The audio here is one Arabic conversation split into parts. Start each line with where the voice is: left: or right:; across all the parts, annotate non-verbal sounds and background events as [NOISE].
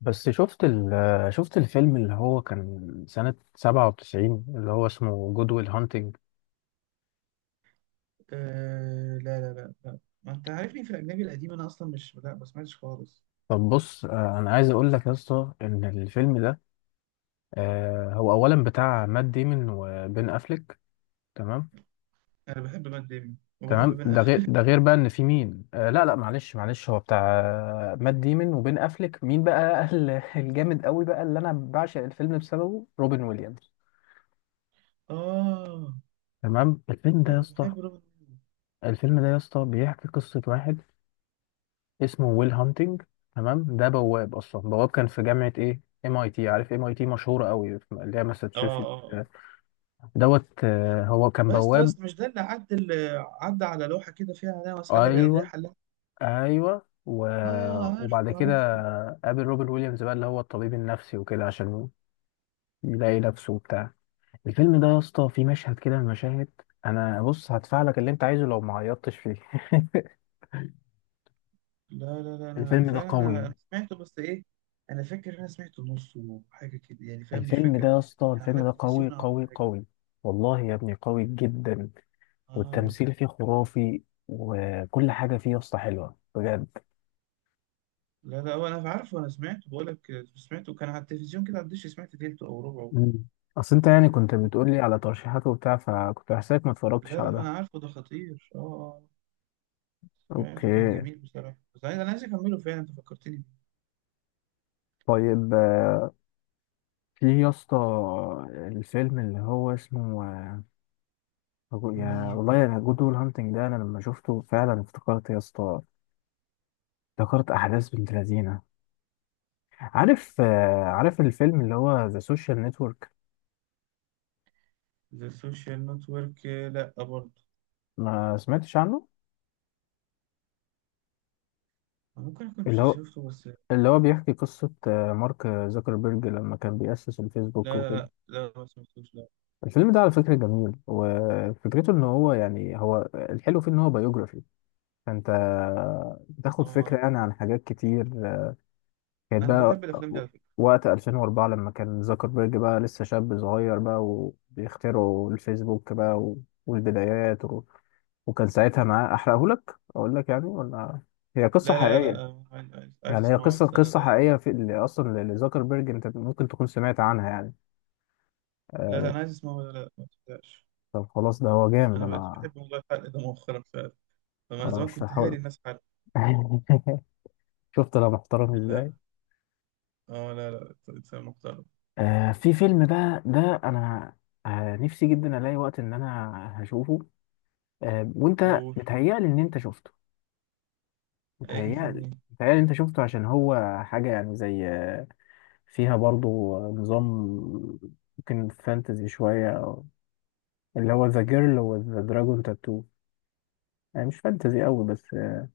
left: بس شفت الفيلم اللي هو كان سنة 97 اللي هو اسمه جود ويل هانتنج.
right: أه، لا لا لا لا، ما انت عارفني في الاجنبي القديم. انا اصلا مش لا ما سمعتش خالص.
left: طب بص، أنا عايز أقول لك يا اسطى إن الفيلم ده، هو أولا بتاع مات ديمون وبين أفليك. تمام،
right: انا بحب مات ديمي وبحب
left: تمام.
right: بن
left: ده غير،
right: اف.
left: بقى إن في مين، لا لا، معلش معلش، هو بتاع، مات ديمون وبين أفليك، مين بقى ال- [LAUGHS] الجامد قوي بقى اللي أنا بعشق الفيلم بسببه، روبن ويليامز.
right: اه،
left: تمام.
right: انا بحب روبن ويليامز.
left: الفيلم ده يا اسطى بيحكي قصة واحد اسمه ويل هانتنج. تمام، ده بواب اصلا، بواب كان في جامعه ايه MIT، عارف MIT مشهوره قوي في- اللي هي
right: اه
left: ماساتشوست
right: اه اه.
left: دوت. هو كان
right: بس
left: بواب.
right: بس مش ده اللي عدى على لوحه كده، عليها مساله لا يضيع
left: ايوه،
right: حلها.
left: ايوه، و...
right: اه، عارفه،
left: وبعد كده
right: عارفه.
left: قابل روبن ويليامز بقى اللي هو الطبيب النفسي وكده عشان يلاقي نفسه وبتاع. الفيلم ده يا اسطى فيه مشهد كده من المشاهد، انا بص هدفع لك اللي انت عايزه لو ما عيطتش فيه [LAUGHS]
right: لا لا لا، انا
left: الفيلم ده
right: فعلا
left: قوي
right: انا سمعته. بس ايه؟ انا فاكر إن انا سمعته نصه، حاجه كده يعني. فاهم؟ مش
left: الفيلم ده
right: فاكر.
left: يا اسطى،
right: كان على
left: الفيلم ده قوي
right: التلفزيون.
left: قوي قوي. والله يا ابني قوي جدا،
right: اه،
left: والتمثيل فيه خرافي، وكل حاجة فيه يا اسطى حلوة بجد.
right: لا لا، انا عارفه، انا سمعته، بقول لك سمعته كان على التلفزيون كده، على الدش، سمعت تلته او ربعه.
left: مم. اصل انت يعني كنت بتقولي على ترشيحات وبتاع، فكنت حاسسك ما اتفرجتش
right: لا لا،
left: على
right: ما
left: ده.
right: انا عارفه، ده خطير. اه. سمعته كان
left: اوكي.
right: جميل بصراحه. بس انا عايز اكمله فعلا، انت فكرتني بيه.
left: طيب، في يا اسطى الفيلم اللي هو اسمه، يا
right: مين؟
left: والله انا جود ويل هانتنج ده انا لما شفته فعلا افتكرت يا اسطى، افتكرت احداث بنت لذينه. عارف، عارف الفيلم اللي هو ذا سوشيال نتورك؟
right: ذا سوشيال نتورك؟ لا برضه.
left: ما سمعتش عنه.
right: أنا ممكن اكون
left: اللي هو،
right: شفته، بس لا
left: اللي هو بيحكي قصة مارك زوكربيرج لما كان بيأسس الفيسبوك
right: لا
left: وكده.
right: لا لا، ما سمعتوش، لا.
left: الفيلم ده على فكرة جميل، وفكرته ان هو يعني هو الحلو فيه ان هو بايوجرافي، فانت بتاخد فكرة
right: اه،
left: يعني عن حاجات كتير كانت
right: انا
left: بقى
right: بحب الافلام دي على فكره.
left: وقت 2004 لما كان زوكربيرج بقى لسه شاب صغير بقى، وبيخترعوا الفيسبوك بقى، و- والبدايات، و... وكان ساعتها معاه احرقهولك اقول لك يعني ولا؟ هي قصة
right: لا لا لا
left: حقيقية،
right: لا، عايز
left: يعني هي
right: اسمعه،
left: قصة،
right: بس انا
left: قصة
right: لا لا.
left: حقيقية في اللي أصلا لزكربرج، أنت ممكن تكون سمعت عنها يعني.
right: لا،
left: آه،
right: انا عايز اسمعه، لا لا، ما تصدقش.
left: طب خلاص، ده هو جامد.
right: انا بقيت
left: أنا
right: بحب والله الحلقه ده مؤخرا فعلا. فانا
left: أنا
right: زمان
left: مش
right: كنت هاري
left: هحاول.
right: الناس حلقه.
left: [LAUGHS] شفت أنا محترم
right: لا.
left: إزاي؟
right: اه، لا لا، اتس محترم.
left: في فيلم بقى، ده أنا نفسي جدا ألاقي وقت إن أنا هشوفه. وأنت
right: قول.
left: بتهيألي إن أنت شفته،
right: اي
left: بتهيألي،
right: فيلم؟
left: أنت شفته، عشان هو حاجة يعني زي فيها برضو نظام، ممكن فانتزي شوية، اللي هو ذا جيرل وذ ذا دراجون تاتو. يعني مش فانتزي قوي، بس ما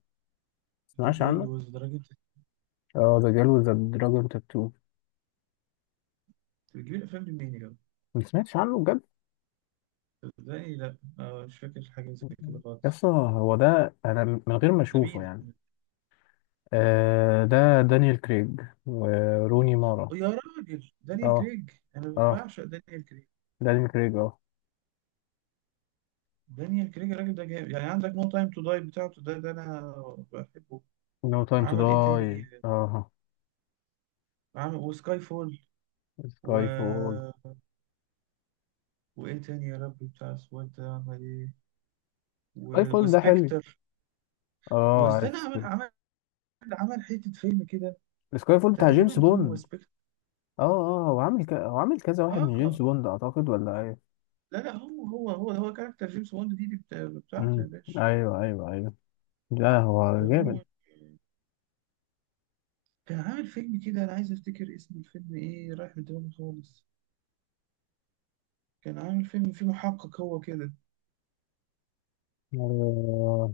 right: ذا
left: تسمعش
right: جيرل
left: عنه.
right: وذ درجة؟
left: اه، ذا جيل وذ دراجون تاتو.
right: بتجيب الافلام دي منين يا جدع؟
left: ما سمعتش عنه بجد.
right: ازاي؟ لا، مش فاكر حاجة زي كده خالص.
left: يس هو ده، انا من غير ما
right: ده
left: اشوفه
right: مين؟
left: يعني. آه، ده دانيال كريج وروني مارا.
right: أو يا راجل، دانيال
left: اه،
right: كريج! انا
left: اه،
right: بعشق دانيال كريج.
left: دانيال كريج، اه.
right: دانيال كريج الراجل ده جامد. يعني عندك نو تايم تو داي بتاعته، ده انا بحبه.
left: نو تايم تو
right: عمل ايه
left: داي،
right: تاني؟
left: اه.
right: عمل وسكاي فول. و.
left: سكاي فول.
right: وايه تاني يا ربي؟ بتاع السواد ده عمل ايه؟
left: سكاي فول ده حلو،
right: وسبكتر.
left: اه
right: واستنى،
left: عارف.
right: عمل حتة فيلم كده.
left: سكاي فول بتاع جيمس
right: تقريبا هو
left: بوند.
right: سبكتر.
left: اه، اه، وعامل ك... وعامل كذا واحد من
right: اه،
left: جيمس بوند اعتقد، ولا ايه؟
right: لا لا، هو كاركتر جيمس بوند دي, بتاعته يا
left: امم،
right: باشا.
left: ايوه ايوه ايوه، لا
right: ده
left: هو
right: هو.
left: جامد.
right: كان عامل فيلم كده، انا عايز افتكر اسم الفيلم ايه، رايح من دماغي خالص. كان عامل فيلم فيه محقق هو كده.
left: آه،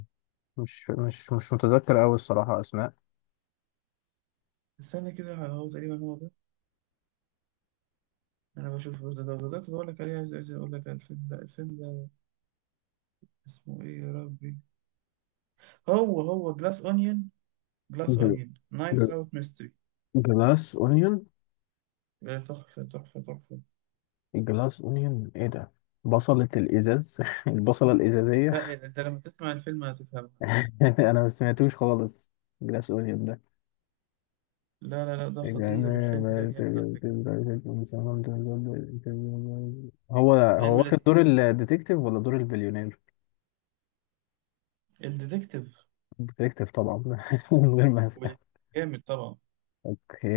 left: مش متذكر أوي الصراحة أسماء.
right: استنى كده، هو تقريبا هو ده. انا بشوف ده بدات اقول لك عليه. عايز اقول لك على الفيلم ده. اسمه ايه يا ربي؟ هو جلاس اونيون. جلاس
left: جل-
right: اونيون، نايفز
left: جل-
right: اوت ميستري.
left: جلاس اونيون.
right: تحفه، تحفه، تحفه!
left: الجلاس اونيون ايه ده؟ بصلة الازاز [LAUGHS] البصلة الازازية.
right: لا، انت لما تسمع الفيلم هتفهمها.
left: [LAUGHS] انا ما سمعتوش خالص. جلاس اونيون ده،
right: لا لا لا، ده خطير، الفيلم ده جامد على فكره.
left: هو هو
right: فيلم
left: واخد
right: لذيذ.
left: دور الديتكتيف ولا دور البليونير؟
right: الديتكتيف.
left: الديتكتيف طبعا. [LAUGHS] من غير ما اسأل.
right: جامد طبعا.
left: اوكي،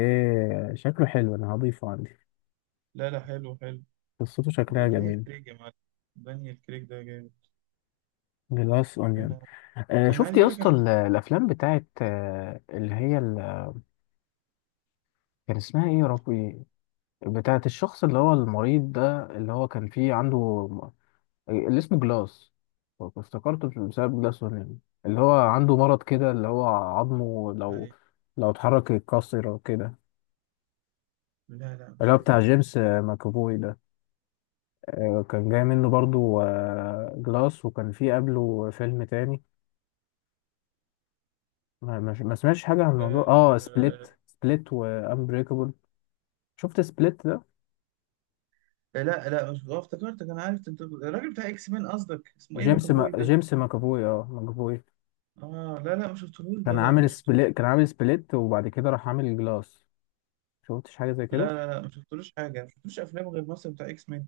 left: شكله حلو، انا هضيفه عندي.
right: لا لا، حلو حلو.
left: قصته
right: ده
left: شكلها
right: دانيال
left: جميل.
right: كريج يا معلم. دانيال كريج ده جامد.
left: جلاس اونيون.
right: انا. انا
left: شفت
right: عايز
left: يا
right: اقول لك، انا
left: اسطى
right: حقت
left: ال- الافلام بتاعت اللي هي ال- كان اسمها ايه يا ربي، بتاعت الشخص اللي هو المريض ده اللي هو كان فيه عنده م- اللي اسمه جلاس. افتكرته بسبب جلاس ونين. اللي هو عنده مرض كده، اللي هو عظمه لو،
right: عليه.
left: لو اتحرك يتكسر او كده.
right: لا لا،
left: اللي
right: مش
left: هو
right: عارف.
left: بتاع جيمس ماكافوي ده. كان جاي منه برضو جلاس، وكان فيه قبله فيلم تاني، ما سمعتش حاجة عن الموضوع، اه،
right: آه...
left: سبليت. سبليت وانبريكابل. شفت سبليت؟
right: لا لا، مش آه، افتكرتك، انا عارف انت الراجل بتاع اكس مان، قصدك اسمه ايه
left: جيمس ما...
right: ماكافوي ده؟
left: جيمس ماكافوي، اه ماكافوي.
right: اه، لا لا، ما شفتهوش ده،
left: كان
right: لا، ما
left: عامل
right: شفتهوش.
left: سبليت، كان عامل سبليت وبعد كده راح عامل جلاس. شفتش حاجه زي كده؟
right: لا لا لا، ما شفتلوش حاجه، ما شفتلوش افلام، غير مثلا بتاع اكس مان.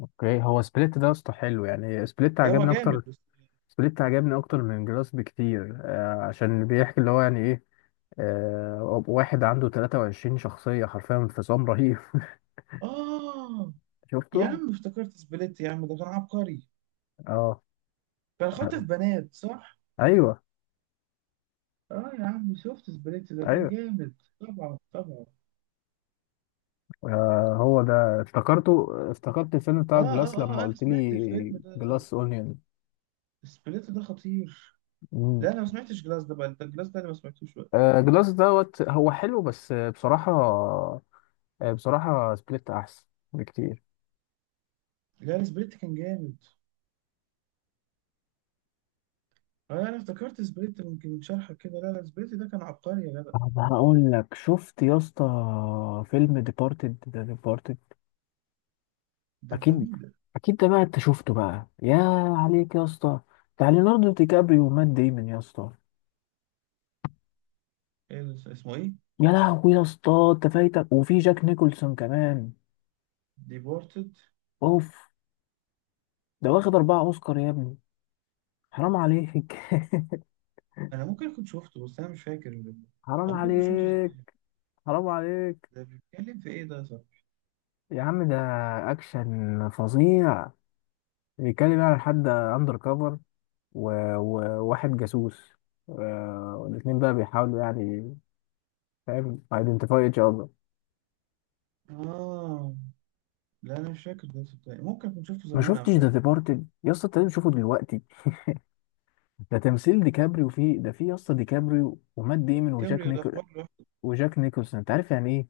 left: اوكي. هو سبليت ده اصلا حلو، يعني سبليت
right: لا، هو
left: عجبني اكتر.
right: جامد بس.
left: سبليت عجبني اكتر من جلاس بكتير، آه، عشان بيحكي اللي هو يعني ايه، آه، واحد عنده 23 شخصيه، حرفيا انفصام رهيب. [LAUGHS]
right: اه يا
left: شفته؟
right: عم، افتكرت سبليت يا عم، ده كان عبقري.
left: اه،
right: كان خاطف بنات، صح؟
left: ايوه،
right: اه يا عم، شفت سبليت ده كان
left: ايوه.
right: جامد. طبعا، طبعا.
left: آه، هو ده، افتكرته، افتكرت الفيلم
right: اه
left: بتاع جلاس
right: اه
left: لما
right: اه، انا
left: قلت
right: سمعت
left: لي
right: الفيلم ده.
left: جلاس اونيون.
right: سبليت ده خطير. لا انا ما سمعتش جلاس ده بقى، انت الجلاس ده انا ما سمعتوش بقى.
left: جلاس دوت، هو حلو بس بصراحة، بصراحة سبليت أحسن بكتير.
right: لا، سبليت كان جامد. اه، انا افتكرت سبليت ممكن شرحك كده، لا لا، سبليت ده كان عبقري يا جدع.
left: طب هقول لك، شفت يا اسطى فيلم ديبارتد؟ ده ديبارتد
right: ده بتاع
left: اكيد،
right: مين ده؟
left: اكيد ده بقى انت شفته بقى، يا عليك يا اسطى، بتاع ليوناردو دي كابريو ومات ديمون يا اسطى.
right: إيه؟ اللي اسمه ايه؟
left: يا لهوي يا اسطى، انت فايتك؟ وفي جاك نيكولسون كمان.
right: ديبورتد؟
left: اوف. ده واخد اربعة اوسكار يا ابني، حرام عليك.
right: انا ممكن كنت شفته، بس انا مش فاكر.
left: [LAUGHS] حرام
right: او ممكن كنت شفته
left: عليك.
right: زمان.
left: حرام عليك.
right: ده بيتكلم في ايه ده؟ صح؟
left: يا عم ده اكشن فظيع. بيتكلم يعني عن حد اندر كفر وواحد جاسوس، والاتنين بقى بيحاولوا يعني، فاهم، ايدنتيفاي ايتش اذر.
right: اه، لا انا مش فاكر ده صدقني، ممكن كنت شفته
left: ما
right: زمان او
left: شفتش ذا
right: حاجه.
left: ديبارتد يا اسطى؟ انت لازم تشوفه دلوقتي. ده تمثيل ديكابريو فيه، ده فيه يا اسطى ديكابريو ومات ديمون وجاك
right: كابريو ده
left: نيكول،
right: حوار لوحده.
left: وجاك نيكولسون انت عارف يعني ايه.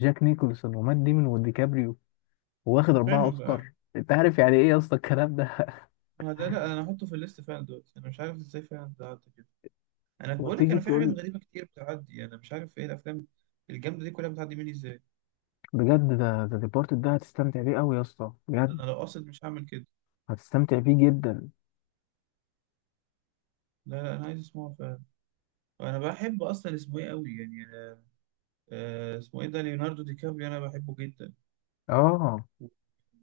left: جاك نيكولسون ومات ديمون وديكابريو، واخد اربعة
right: فاهم.
left: اوسكار، انت عارف يعني ايه يا اسطى الكلام ده؟
right: ما ده، لا انا هحطه في الليست فعلا دلوقتي. انا مش عارف ازاي فعلا ده عدى كده. انا
left: [LAUGHS]
right: بقول لك،
left: وتيجي
right: انا في حاجات
left: تقول؟
right: غريبه كتير بتعدي، انا مش عارف ايه الافلام الجامده دي كلها بتعدي مني ازاي.
left: بجد ده، ذا ديبارتد ده هتستمتع بيه قوي يا اسطى،
right: ده انا
left: بجد
right: لو قاصد مش هعمل كده.
left: هتستمتع بيه جدا.
right: لا لا، انا عايز اسمعه فعلا. انا بحب اصلا، اسمه ايه قوي يعني. اسمه ايه ده ليوناردو دي كابريو، انا بحبه جدا.
left: اه.
right: و-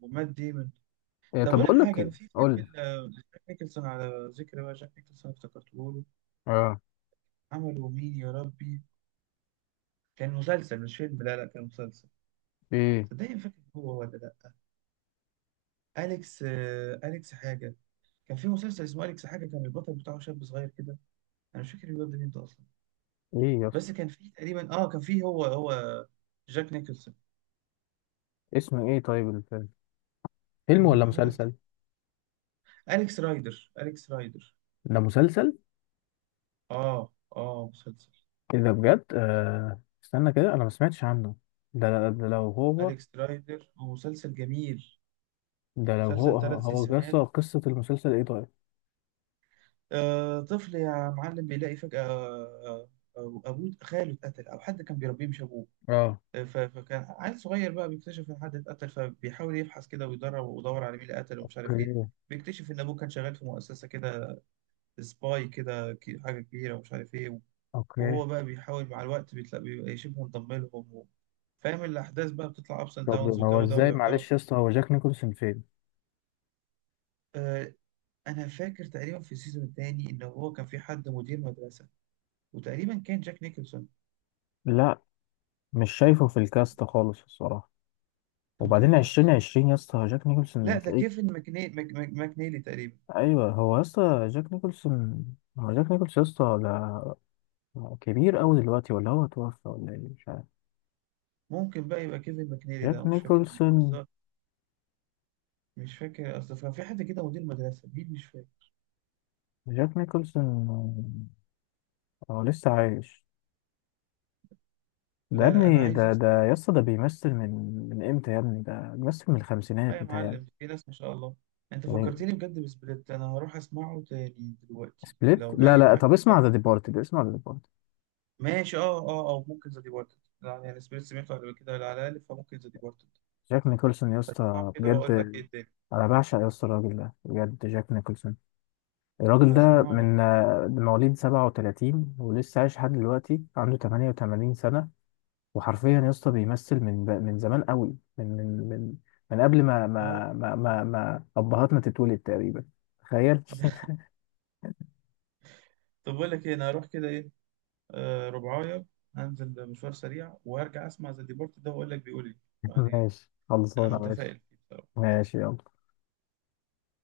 right: ومات ديمون.
left: إيه
right: طب
left: طب؟
right: اقول لك
left: بقول لك
right: حاجه، انا
left: ايه،
right: في فيلم
left: قول لي.
right: لجاك نيكلسون. على ذكر بقى جاك نيكلسون، افتكرته له.
left: اه،
right: عمله مين يا ربي؟ كان مسلسل مش فيلم، لا لا، كان مسلسل.
left: ايه،
right: صدقني، ما فاكر هو ولا لا. أليكس أليكس حاجة. كان في مسلسل اسمه اليكس حاجه، كان البطل بتاعه شاب صغير كده. انا مش فاكر الواد ده مين ده اصلا.
left: ايه يا
right: بس
left: اسطى؟
right: كان في تقريبا، كان في، هو جاك نيكلسون.
left: اسمه ايه طيب الفيلم؟ فيلم
right: انا
left: ولا
right: بحاول افتكر.
left: مسلسل؟
right: اليكس رايدر، اليكس رايدر.
left: ده مسلسل؟
right: اه اه، مسلسل.
left: ايه ده بجد! استنى كده، انا ما سمعتش عنه. ده، ده لو هو،
right: اليكس رايدر هو مسلسل جميل.
left: ده لو هو،
right: مسلسل ثلاث
left: هو يا اسطى
right: سيزونات
left: قصة المسلسل ايه طيب؟
right: طفل يا معلم بيلاقي فجاه، ابوه، خاله اتقتل، او حد كان بيربيه مش ابوه.
left: اه،
right: فكان عيل صغير بقى بيكتشف ان حد اتقتل، فبيحاول يبحث كده ويدرب ويدور على مين اللي قتله ومش عارف ايه.
left: اوكي.
right: بيكتشف ان ابوه كان شغال في مؤسسه كده. سباي كده، حاجه كبيره، ومش عارف ايه.
left: اوكي.
right: وهو بقى بيحاول مع الوقت، بيتلاقي بيبقى شبه انضم لهم فاهم؟ الاحداث بقى بتطلع ابس اند
left: طب
right: داونز
left: هو
right: والجو ده،
left: ازاي
right: ويعتبر.
left: معلش يا اسطى، هو جاك نيكولسون فين؟
right: آه انا فاكر تقريبا في السيزون الثاني، ان هو كان في حد مدير مدرسه. وتقريبا كان جاك نيكلسون.
left: لا، مش شايفه في الكاست خالص الصراحة.
right: انت
left: وبعدين
right: متاكد؟
left: عشرين عشرين يا اسطى جاك
right: لا،
left: نيكولسون
right: ده
left: تلاقيه؟
right: كيفن ماكنيلي تقريبا.
left: ايوه هو يا اسطى جاك نيكولسون. هو جاك نيكولسون يا اسطى ده، هو كبير أوي دلوقتي ولا هو توفى ولا إيه؟ مش عارف.
right: ممكن بقى يبقى كيفن ماكنيلي
left: جاك
right: ده، مش فاكر مين
left: نيكولسون.
right: بس. مش فاكر، اصل كان في حد كده مدير مدرسه مين، مش فاكر.
left: جاك نيكولسون، هو لسه عايش. ده يا
right: لا لا، انا
left: ابني،
right: عايز
left: ده ده
right: اسمع.
left: يا اسطى ده بيمثل من، من امتى يا ابني ده بيمثل؟ من
right: اه
left: الخمسينات
right: يا
left: متهيألي،
right: معلم، في ناس ما شاء الله. انت
left: يعني.
right: فكرتني بجد بسبليت، انا هروح اسمعه تاني دلوقتي،
left: سبليت؟
right: لو
left: لا
right: جاي
left: لا،
right: معاك
left: طب
right: يلا.
left: اسمع ذا ديبارتد، اسمع ذا ديبارتد.
right: ماشي، اه اه، او ممكن ذا ديبارتد، لا يعني سبليت سمعته قبل كده على الاقل، فممكن ذا ديبارتد.
left: جاك نيكولسون يا
right: هسمعه
left: اسطى
right: كده
left: بجد.
right: واقول لك ايه الدنيا.
left: انا بعشق يا اسطى الراجل ده بجد، جاك نيكولسون. الراجل ده
right: هسمعه.
left: من مواليد 37 ولسه عايش لحد دلوقتي، عنده 88 سنة، وحرفيا يا اسطى بيمثل من ب- من زمان قوي، من من قبل ما
right: اه
left: ما ما ما,
right: اه.
left: ما ابهاتنا تتولد تقريبا. تخيل.
right: [LAUGHS] طب بقول لك ايه، انا هروح كده ايه. ربعايه. هنزل مشوار سريع وهرجع اسمع ذا ديبارتد ده، واقول لك بيقول ايه.
left: [LAUGHS]
right: يعني.
left: ماشي،
right: انا
left: خلصانه ماشي.
right: متفائل فيه بصراحة.
left: ماشي يلا.